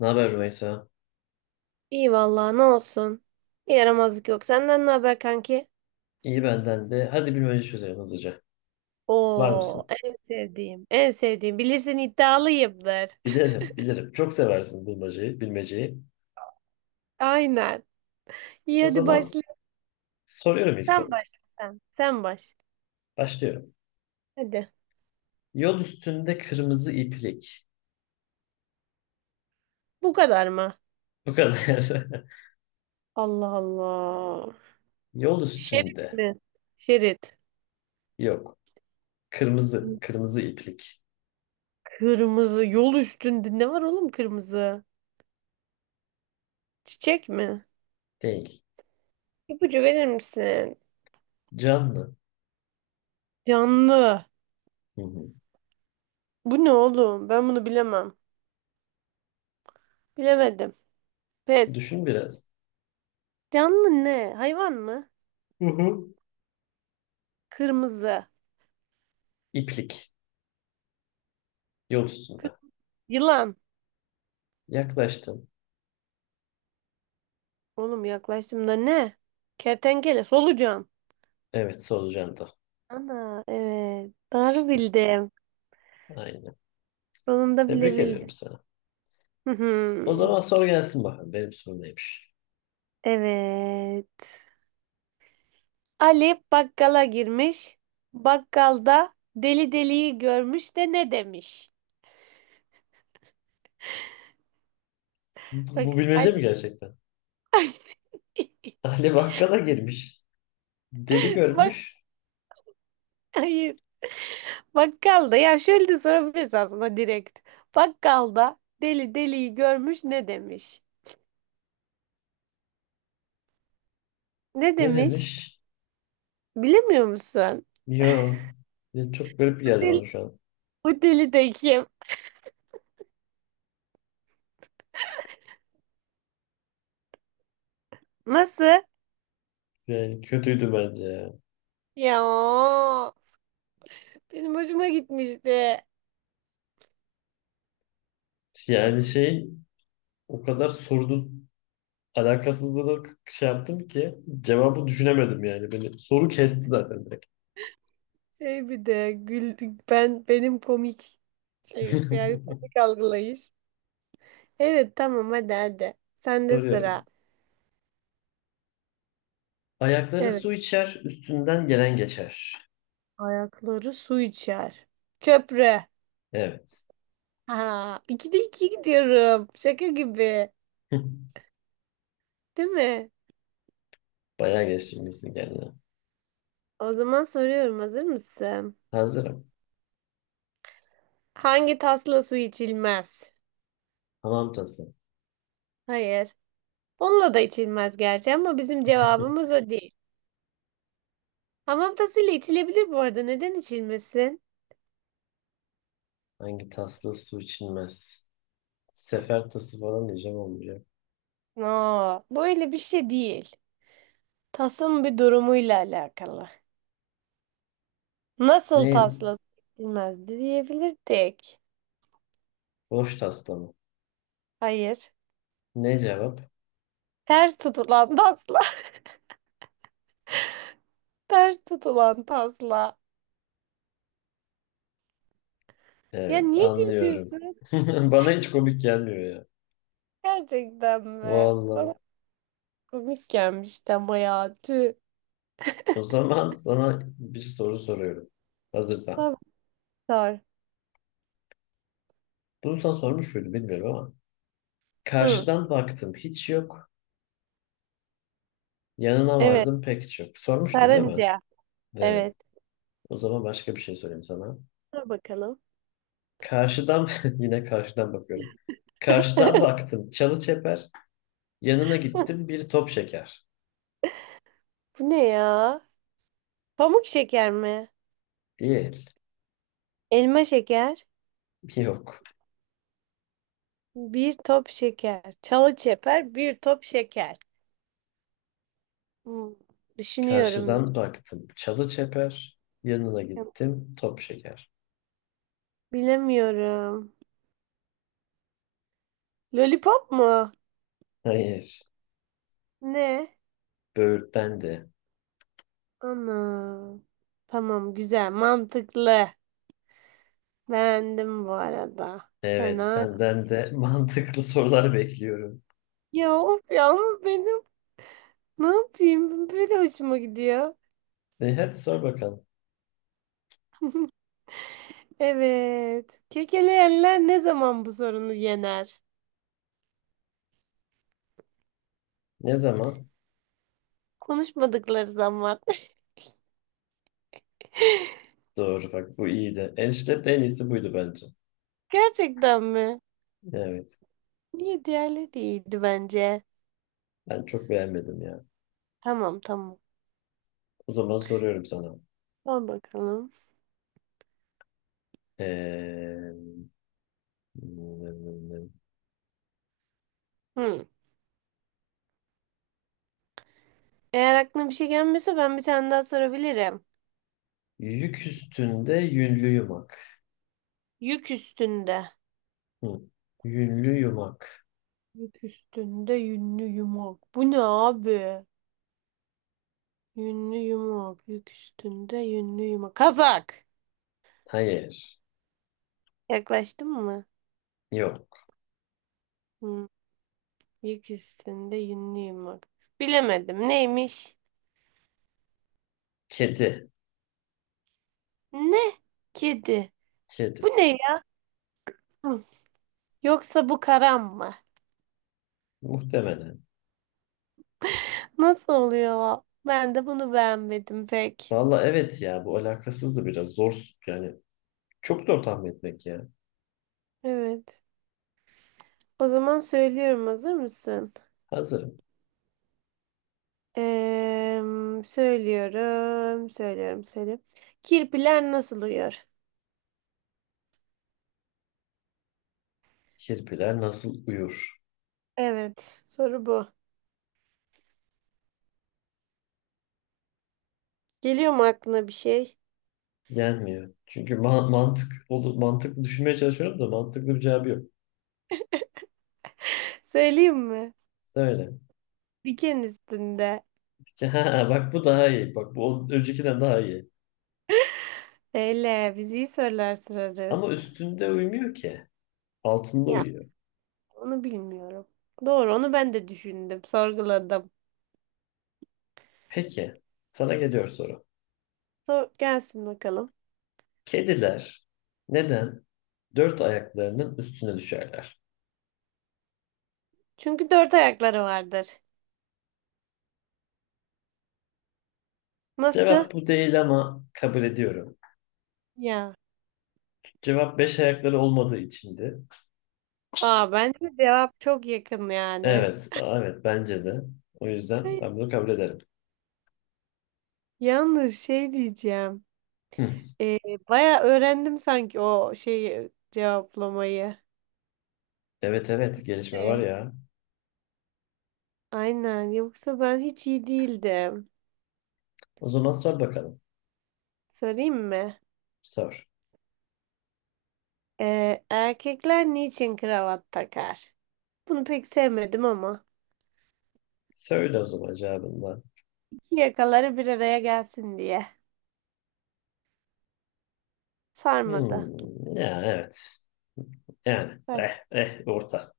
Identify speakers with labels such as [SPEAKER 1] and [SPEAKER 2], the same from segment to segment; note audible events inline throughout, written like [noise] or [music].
[SPEAKER 1] Ne haber Rümeysa?
[SPEAKER 2] İyi vallahi ne olsun. Bir Yaramazlık yok. Senden ne haber kanki?
[SPEAKER 1] İyi benden de. Hadi bilmece çözelim hızlıca. Var
[SPEAKER 2] Oo,
[SPEAKER 1] mısın?
[SPEAKER 2] en sevdiğim. En sevdiğim. Bilirsin iddialıyımdır.
[SPEAKER 1] Bilirim, bilirim. Çok seversin bilmeceyi, bilmeceyi.
[SPEAKER 2] [laughs] Aynen. İyi
[SPEAKER 1] O
[SPEAKER 2] hadi
[SPEAKER 1] zaman
[SPEAKER 2] başla.
[SPEAKER 1] soruyorum ilk
[SPEAKER 2] Sen
[SPEAKER 1] soru.
[SPEAKER 2] başla sen. Sen baş.
[SPEAKER 1] Başlıyorum.
[SPEAKER 2] Hadi.
[SPEAKER 1] Yol üstünde kırmızı iplik.
[SPEAKER 2] Bu kadar mı?
[SPEAKER 1] Bu kadar. [laughs]
[SPEAKER 2] Allah Allah.
[SPEAKER 1] Yol
[SPEAKER 2] Şerit
[SPEAKER 1] üstünde.
[SPEAKER 2] mi? Şerit.
[SPEAKER 1] Yok. Kırmızı, kırmızı iplik.
[SPEAKER 2] Kırmızı. Yol üstünde ne var oğlum kırmızı? Çiçek mi?
[SPEAKER 1] Değil.
[SPEAKER 2] İpucu verir misin?
[SPEAKER 1] Canlı.
[SPEAKER 2] Canlı.
[SPEAKER 1] Hı hı.
[SPEAKER 2] Bu ne oğlum? Ben bunu bilemem. Bilemedim. Pes.
[SPEAKER 1] Düşün biraz.
[SPEAKER 2] Canlı ne? Hayvan mı?
[SPEAKER 1] Hı hı.
[SPEAKER 2] Kırmızı.
[SPEAKER 1] İplik. Yol
[SPEAKER 2] Kır-
[SPEAKER 1] üstünde.
[SPEAKER 2] Yılan.
[SPEAKER 1] Yaklaştın.
[SPEAKER 2] Oğlum yaklaştım da ne? Kertenkele, solucan.
[SPEAKER 1] Evet, solucan da.
[SPEAKER 2] Ana evet. Doğru
[SPEAKER 1] İşte
[SPEAKER 2] bildim.
[SPEAKER 1] aynen.
[SPEAKER 2] Sonunda bile
[SPEAKER 1] Tebrik ediyorum
[SPEAKER 2] bildim.
[SPEAKER 1] sana.
[SPEAKER 2] Hı
[SPEAKER 1] O
[SPEAKER 2] hı.
[SPEAKER 1] zaman soru gelsin bakalım. Benim sorum neymiş?
[SPEAKER 2] Evet. Ali bakkala girmiş. Bakkalda deli deliyi görmüş de ne demiş?
[SPEAKER 1] Bu
[SPEAKER 2] Bak Ali
[SPEAKER 1] bilmece mi gerçekten? [laughs] Ali Bakkala girmiş. Deli
[SPEAKER 2] bak
[SPEAKER 1] görmüş.
[SPEAKER 2] [laughs] hayır. Bakkalda ya şöyle de sorabiliriz aslında direkt. Bakkalda deli deliyi görmüş ne demiş? Ne
[SPEAKER 1] Ne
[SPEAKER 2] demiş?
[SPEAKER 1] demiş?
[SPEAKER 2] Bilemiyor musun?
[SPEAKER 1] Yo. Ya çok garip
[SPEAKER 2] Bu
[SPEAKER 1] geldi
[SPEAKER 2] deli,
[SPEAKER 1] bana şu an.
[SPEAKER 2] bu deli de kim? Nasıl?
[SPEAKER 1] Yani kötüydü bence ya.
[SPEAKER 2] Ya benim hoşuma gitmişti.
[SPEAKER 1] Yani şey o kadar sorunun alakasızlığını şey yaptım ki cevabı düşünemedim yani. Beni soru kesti zaten direkt.
[SPEAKER 2] Şey bir de gül, ben benim komik şey yani
[SPEAKER 1] [laughs]
[SPEAKER 2] komik algılayış. Evet tamam hadi. Sende sıra.
[SPEAKER 1] Soruyorum. Ayakları
[SPEAKER 2] Evet.
[SPEAKER 1] su içer, üstünden gelen geçer.
[SPEAKER 2] Ayakları su içer. Köprü.
[SPEAKER 1] Evet.
[SPEAKER 2] Ha, ikide iki gidiyorum. Şaka gibi.
[SPEAKER 1] [laughs]
[SPEAKER 2] Değil mi?
[SPEAKER 1] Bayağı geçirmişsin kendine.
[SPEAKER 2] O zaman soruyorum, hazır mısın?
[SPEAKER 1] Hazırım.
[SPEAKER 2] Hangi tasla su içilmez?
[SPEAKER 1] Hamam tası.
[SPEAKER 2] Hayır. Onunla da içilmez gerçi ama bizim cevabımız o değil. Hamam tasıyla içilebilir bu arada. Neden içilmesin?
[SPEAKER 1] Hangi tasla su içilmez? Sefer tası falan diyeceğim olmayacak.
[SPEAKER 2] No, böyle bir şey değil. Tasın bir durumuyla alakalı. Nasıl
[SPEAKER 1] Neyim?
[SPEAKER 2] tasla içilmezdi diyebilirdik.
[SPEAKER 1] Boş tasla mı?
[SPEAKER 2] Hayır.
[SPEAKER 1] Ne cevap?
[SPEAKER 2] Ters tutulan tasla. [laughs] Ters tutulan tasla. Ya
[SPEAKER 1] Evet,
[SPEAKER 2] niye
[SPEAKER 1] anlıyorum.
[SPEAKER 2] gülüyorsun?
[SPEAKER 1] [laughs] Bana hiç komik gelmiyor ya.
[SPEAKER 2] Gerçekten mi? Bana
[SPEAKER 1] Vallahi.
[SPEAKER 2] komik gelmişti ama ya. Tüh.
[SPEAKER 1] O zaman sana bir soru soruyorum. Hazırsan.
[SPEAKER 2] Tabii sor.
[SPEAKER 1] Bunu sana sormuş muydum bilmiyorum ama.
[SPEAKER 2] Hı.
[SPEAKER 1] Karşıdan baktım hiç yok. Yanına
[SPEAKER 2] Evet.
[SPEAKER 1] vardım pek hiç yok. Sormuştum değil mi?
[SPEAKER 2] Karınca.
[SPEAKER 1] Evet.
[SPEAKER 2] Evet.
[SPEAKER 1] O zaman başka bir şey sorayım sana.
[SPEAKER 2] Sor bakalım.
[SPEAKER 1] Karşıdan [laughs] yine karşıdan bakıyorum. Karşıdan
[SPEAKER 2] [laughs]
[SPEAKER 1] baktım çalı çeper. Yanına gittim bir top şeker.
[SPEAKER 2] Bu ne ya? Pamuk şeker mi?
[SPEAKER 1] Değil.
[SPEAKER 2] Elma şeker.
[SPEAKER 1] Yok.
[SPEAKER 2] Bir top şeker. Çalı çeper bir top şeker. Hmm, düşünüyorum,
[SPEAKER 1] Karşıdan baktım. Çalı çeper. Yanına
[SPEAKER 2] düşünüyorum.
[SPEAKER 1] gittim. Top şeker.
[SPEAKER 2] Bilemiyorum. Lollipop mu?
[SPEAKER 1] Hayır.
[SPEAKER 2] Ne?
[SPEAKER 1] Böğürtlen de.
[SPEAKER 2] Ana. Tamam güzel mantıklı. Beğendim bu arada.
[SPEAKER 1] Evet,
[SPEAKER 2] Fena.
[SPEAKER 1] senden de [laughs] mantıklı sorular bekliyorum.
[SPEAKER 2] Ya of ya ama benim ne yapayım? Böyle hoşuma gidiyor.
[SPEAKER 1] E, hadi sor bakalım.
[SPEAKER 2] Evet. Kekeleyenler ne zaman bu sorunu yener?
[SPEAKER 1] Ne zaman?
[SPEAKER 2] Konuşmadıkları zaman.
[SPEAKER 1] Doğru bak bu iyiydi. Enişte de en iyisi buydu bence.
[SPEAKER 2] Gerçekten mi?
[SPEAKER 1] Evet.
[SPEAKER 2] Niye diğerleri de iyiydi bence.
[SPEAKER 1] Ben çok beğenmedim ya.
[SPEAKER 2] Tamam.
[SPEAKER 1] O zaman soruyorum sana.
[SPEAKER 2] Al bakalım.
[SPEAKER 1] Ee,
[SPEAKER 2] Hı. Eğer aklına bir şey gelmiyorsa ben bir tane daha sorabilirim.
[SPEAKER 1] yük üstünde yünlü yumak.
[SPEAKER 2] Yük üstünde.
[SPEAKER 1] Hı. Yünlü yumak.
[SPEAKER 2] Yük üstünde yünlü yumak. Bu ne abi? Yünlü yumak. Yük üstünde yünlü yumak. Kazak.
[SPEAKER 1] Hayır.
[SPEAKER 2] Yaklaştın mı?
[SPEAKER 1] Yok.
[SPEAKER 2] Hı. Yük üstünde yünlü yumak. Bilemedim. Neymiş?
[SPEAKER 1] Kedi.
[SPEAKER 2] Ne? Kedi. Bu
[SPEAKER 1] Kedi.
[SPEAKER 2] ne ya? Yoksa bu karam mı?
[SPEAKER 1] Muhtemelen.
[SPEAKER 2] Nasıl oluyor? Ben de bunu beğenmedim pek.
[SPEAKER 1] Valla evet ya bu alakasız da biraz zor yani çok zor tahmin etmek ya.
[SPEAKER 2] Evet. O zaman söylüyorum. Hazır mısın?
[SPEAKER 1] Hazırım.
[SPEAKER 2] Eee, söylüyorum, söylüyorum, söylüyorum. Kirpiler nasıl uyuyor?
[SPEAKER 1] Kirpiler nasıl uyur?
[SPEAKER 2] Evet, soru bu. Geliyor mu aklına bir şey?
[SPEAKER 1] Gelmiyor. Çünkü mantık olur mantıklı düşünmeye çalışıyorum da mantıklı bir cevabı yok.
[SPEAKER 2] [laughs] Söyleyeyim mi?
[SPEAKER 1] Söyle. [laughs]
[SPEAKER 2] Diken üstünde.
[SPEAKER 1] Ha, bak bu daha iyi. Bak bu öncekinden daha iyi.
[SPEAKER 2] Eyle, biz iyi sorular
[SPEAKER 1] Ama
[SPEAKER 2] sorarız.
[SPEAKER 1] üstünde uyumuyor ki. Altında
[SPEAKER 2] Ya,
[SPEAKER 1] uyuyor.
[SPEAKER 2] onu bilmiyorum. Doğru, onu ben de düşündüm, sorguladım.
[SPEAKER 1] Peki. Sana geliyor soru.
[SPEAKER 2] Sor, gelsin bakalım.
[SPEAKER 1] Kediler neden dört ayaklarının üstüne düşerler?
[SPEAKER 2] Çünkü dört ayakları vardır. Nasıl?
[SPEAKER 1] Cevap bu değil ama kabul ediyorum.
[SPEAKER 2] Ya.
[SPEAKER 1] Cevap beş ayakları olmadığı içindi.
[SPEAKER 2] Aa, bence cevap çok yakın yani.
[SPEAKER 1] Evet, evet bence de. O yüzden
[SPEAKER 2] Ay,
[SPEAKER 1] ben bunu kabul ederim.
[SPEAKER 2] yalnız şey diyeceğim.
[SPEAKER 1] Hı.
[SPEAKER 2] Ee, baya öğrendim sanki o şeyi cevaplamayı.
[SPEAKER 1] Evet evet gelişme var
[SPEAKER 2] Ee,
[SPEAKER 1] ya.
[SPEAKER 2] Aynen. Yoksa ben hiç iyi değildim.
[SPEAKER 1] O zaman sor bakalım.
[SPEAKER 2] Sorayım mı?
[SPEAKER 1] Sor.
[SPEAKER 2] Erkekler niçin kravat takar? Bunu pek sevmedim ama.
[SPEAKER 1] Söyle o zaman cevabını. Da.
[SPEAKER 2] İki yakaları bir araya gelsin diye. Sarmadı.
[SPEAKER 1] Hmm, ya evet. Yani
[SPEAKER 2] Ay,
[SPEAKER 1] eh eh orta.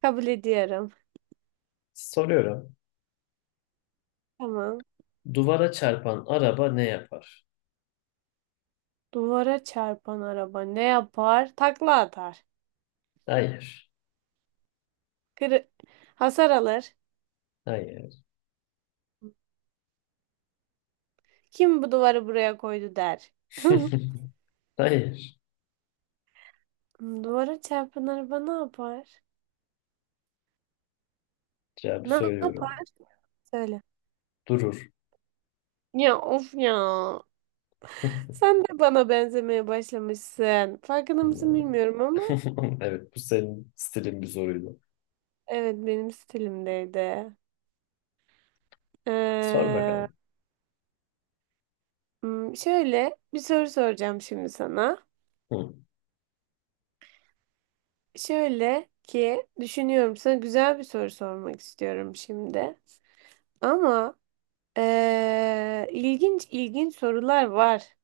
[SPEAKER 2] kabul ediyorum.
[SPEAKER 1] Soruyorum.
[SPEAKER 2] Tamam.
[SPEAKER 1] Duvara çarpan araba ne yapar?
[SPEAKER 2] Duvara çarpan araba ne yapar? Takla atar.
[SPEAKER 1] Hayır.
[SPEAKER 2] Kırı- Hasar alır.
[SPEAKER 1] Hayır.
[SPEAKER 2] Kim bu duvarı buraya koydu der. [laughs]
[SPEAKER 1] [laughs] Hayır.
[SPEAKER 2] Duvara çarpan araba ne yapar?
[SPEAKER 1] Cevabı
[SPEAKER 2] Ne
[SPEAKER 1] söylüyorum.
[SPEAKER 2] yapar? Söyle.
[SPEAKER 1] Durur.
[SPEAKER 2] Ya of ya.
[SPEAKER 1] [laughs]
[SPEAKER 2] Sen de bana benzemeye başlamışsın. Farkında mısın bilmiyorum ama
[SPEAKER 1] Evet bu senin stilin bir soruydu.
[SPEAKER 2] evet benim stilimdeydi.
[SPEAKER 1] Sor
[SPEAKER 2] Ee,
[SPEAKER 1] bakalım.
[SPEAKER 2] şöyle bir soru soracağım şimdi sana.
[SPEAKER 1] Hı.
[SPEAKER 2] Şöyle ki düşünüyorum sana güzel bir soru sormak istiyorum şimdi. Ama ilginç ilginç sorular var.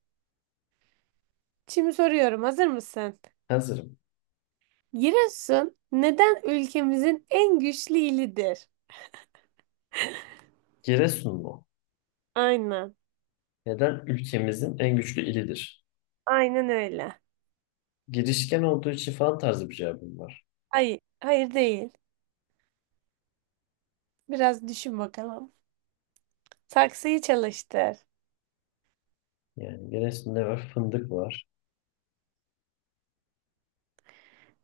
[SPEAKER 2] Şimdi soruyorum, hazır mısın?
[SPEAKER 1] Hazırım.
[SPEAKER 2] Giresun neden ülkemizin en güçlü ilidir?
[SPEAKER 1] Giresun mu?
[SPEAKER 2] Aynen.
[SPEAKER 1] Neden ülkemizin en güçlü ilidir?
[SPEAKER 2] Aynen öyle.
[SPEAKER 1] Girişken olduğu için falan tarzı bir cevabım var.
[SPEAKER 2] Hayır, hayır değil. Biraz düşün bakalım. Saksıyı çalıştır.
[SPEAKER 1] Yani Giresun'da var? Fındık var.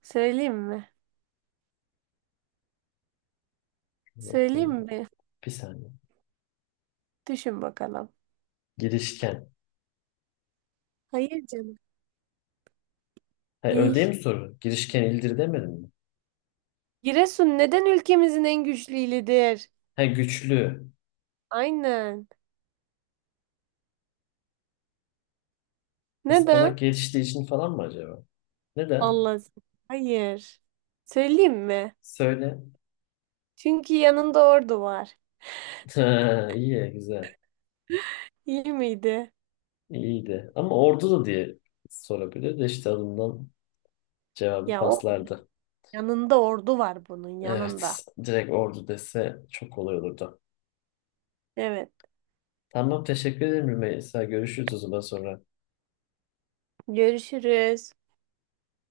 [SPEAKER 2] Söyleyeyim mi? Söyleyeyim
[SPEAKER 1] Bakayım.
[SPEAKER 2] mi?
[SPEAKER 1] Bir saniye.
[SPEAKER 2] Düşün bakalım.
[SPEAKER 1] Girişken.
[SPEAKER 2] Hayır canım.
[SPEAKER 1] Ha, öyle
[SPEAKER 2] Değil.
[SPEAKER 1] değil mi soru? Girişken ildir demedim mi?
[SPEAKER 2] Giresun neden ülkemizin en güçlü ilidir?
[SPEAKER 1] Ha, güçlü.
[SPEAKER 2] Aynen.
[SPEAKER 1] Ispanak
[SPEAKER 2] Neden?
[SPEAKER 1] geliştiği için falan mı acaba? Neden?
[SPEAKER 2] Allah. Hayır. Söyleyeyim mi?
[SPEAKER 1] Söyle.
[SPEAKER 2] Çünkü yanında ordu var.
[SPEAKER 1] [laughs] Ha, iyi, güzel.
[SPEAKER 2] İyi miydi?
[SPEAKER 1] İyiydi. Ama ordu da diye sorabilir de işte alından cevabı
[SPEAKER 2] Ya o.
[SPEAKER 1] paslardı.
[SPEAKER 2] Yanında ordu var bunun yanında.
[SPEAKER 1] Evet. Direkt ordu dese çok kolay olurdu.
[SPEAKER 2] Evet.
[SPEAKER 1] Tamam teşekkür ederim Rümeysa. Görüşürüz o zaman sonra.
[SPEAKER 2] Görüşürüz.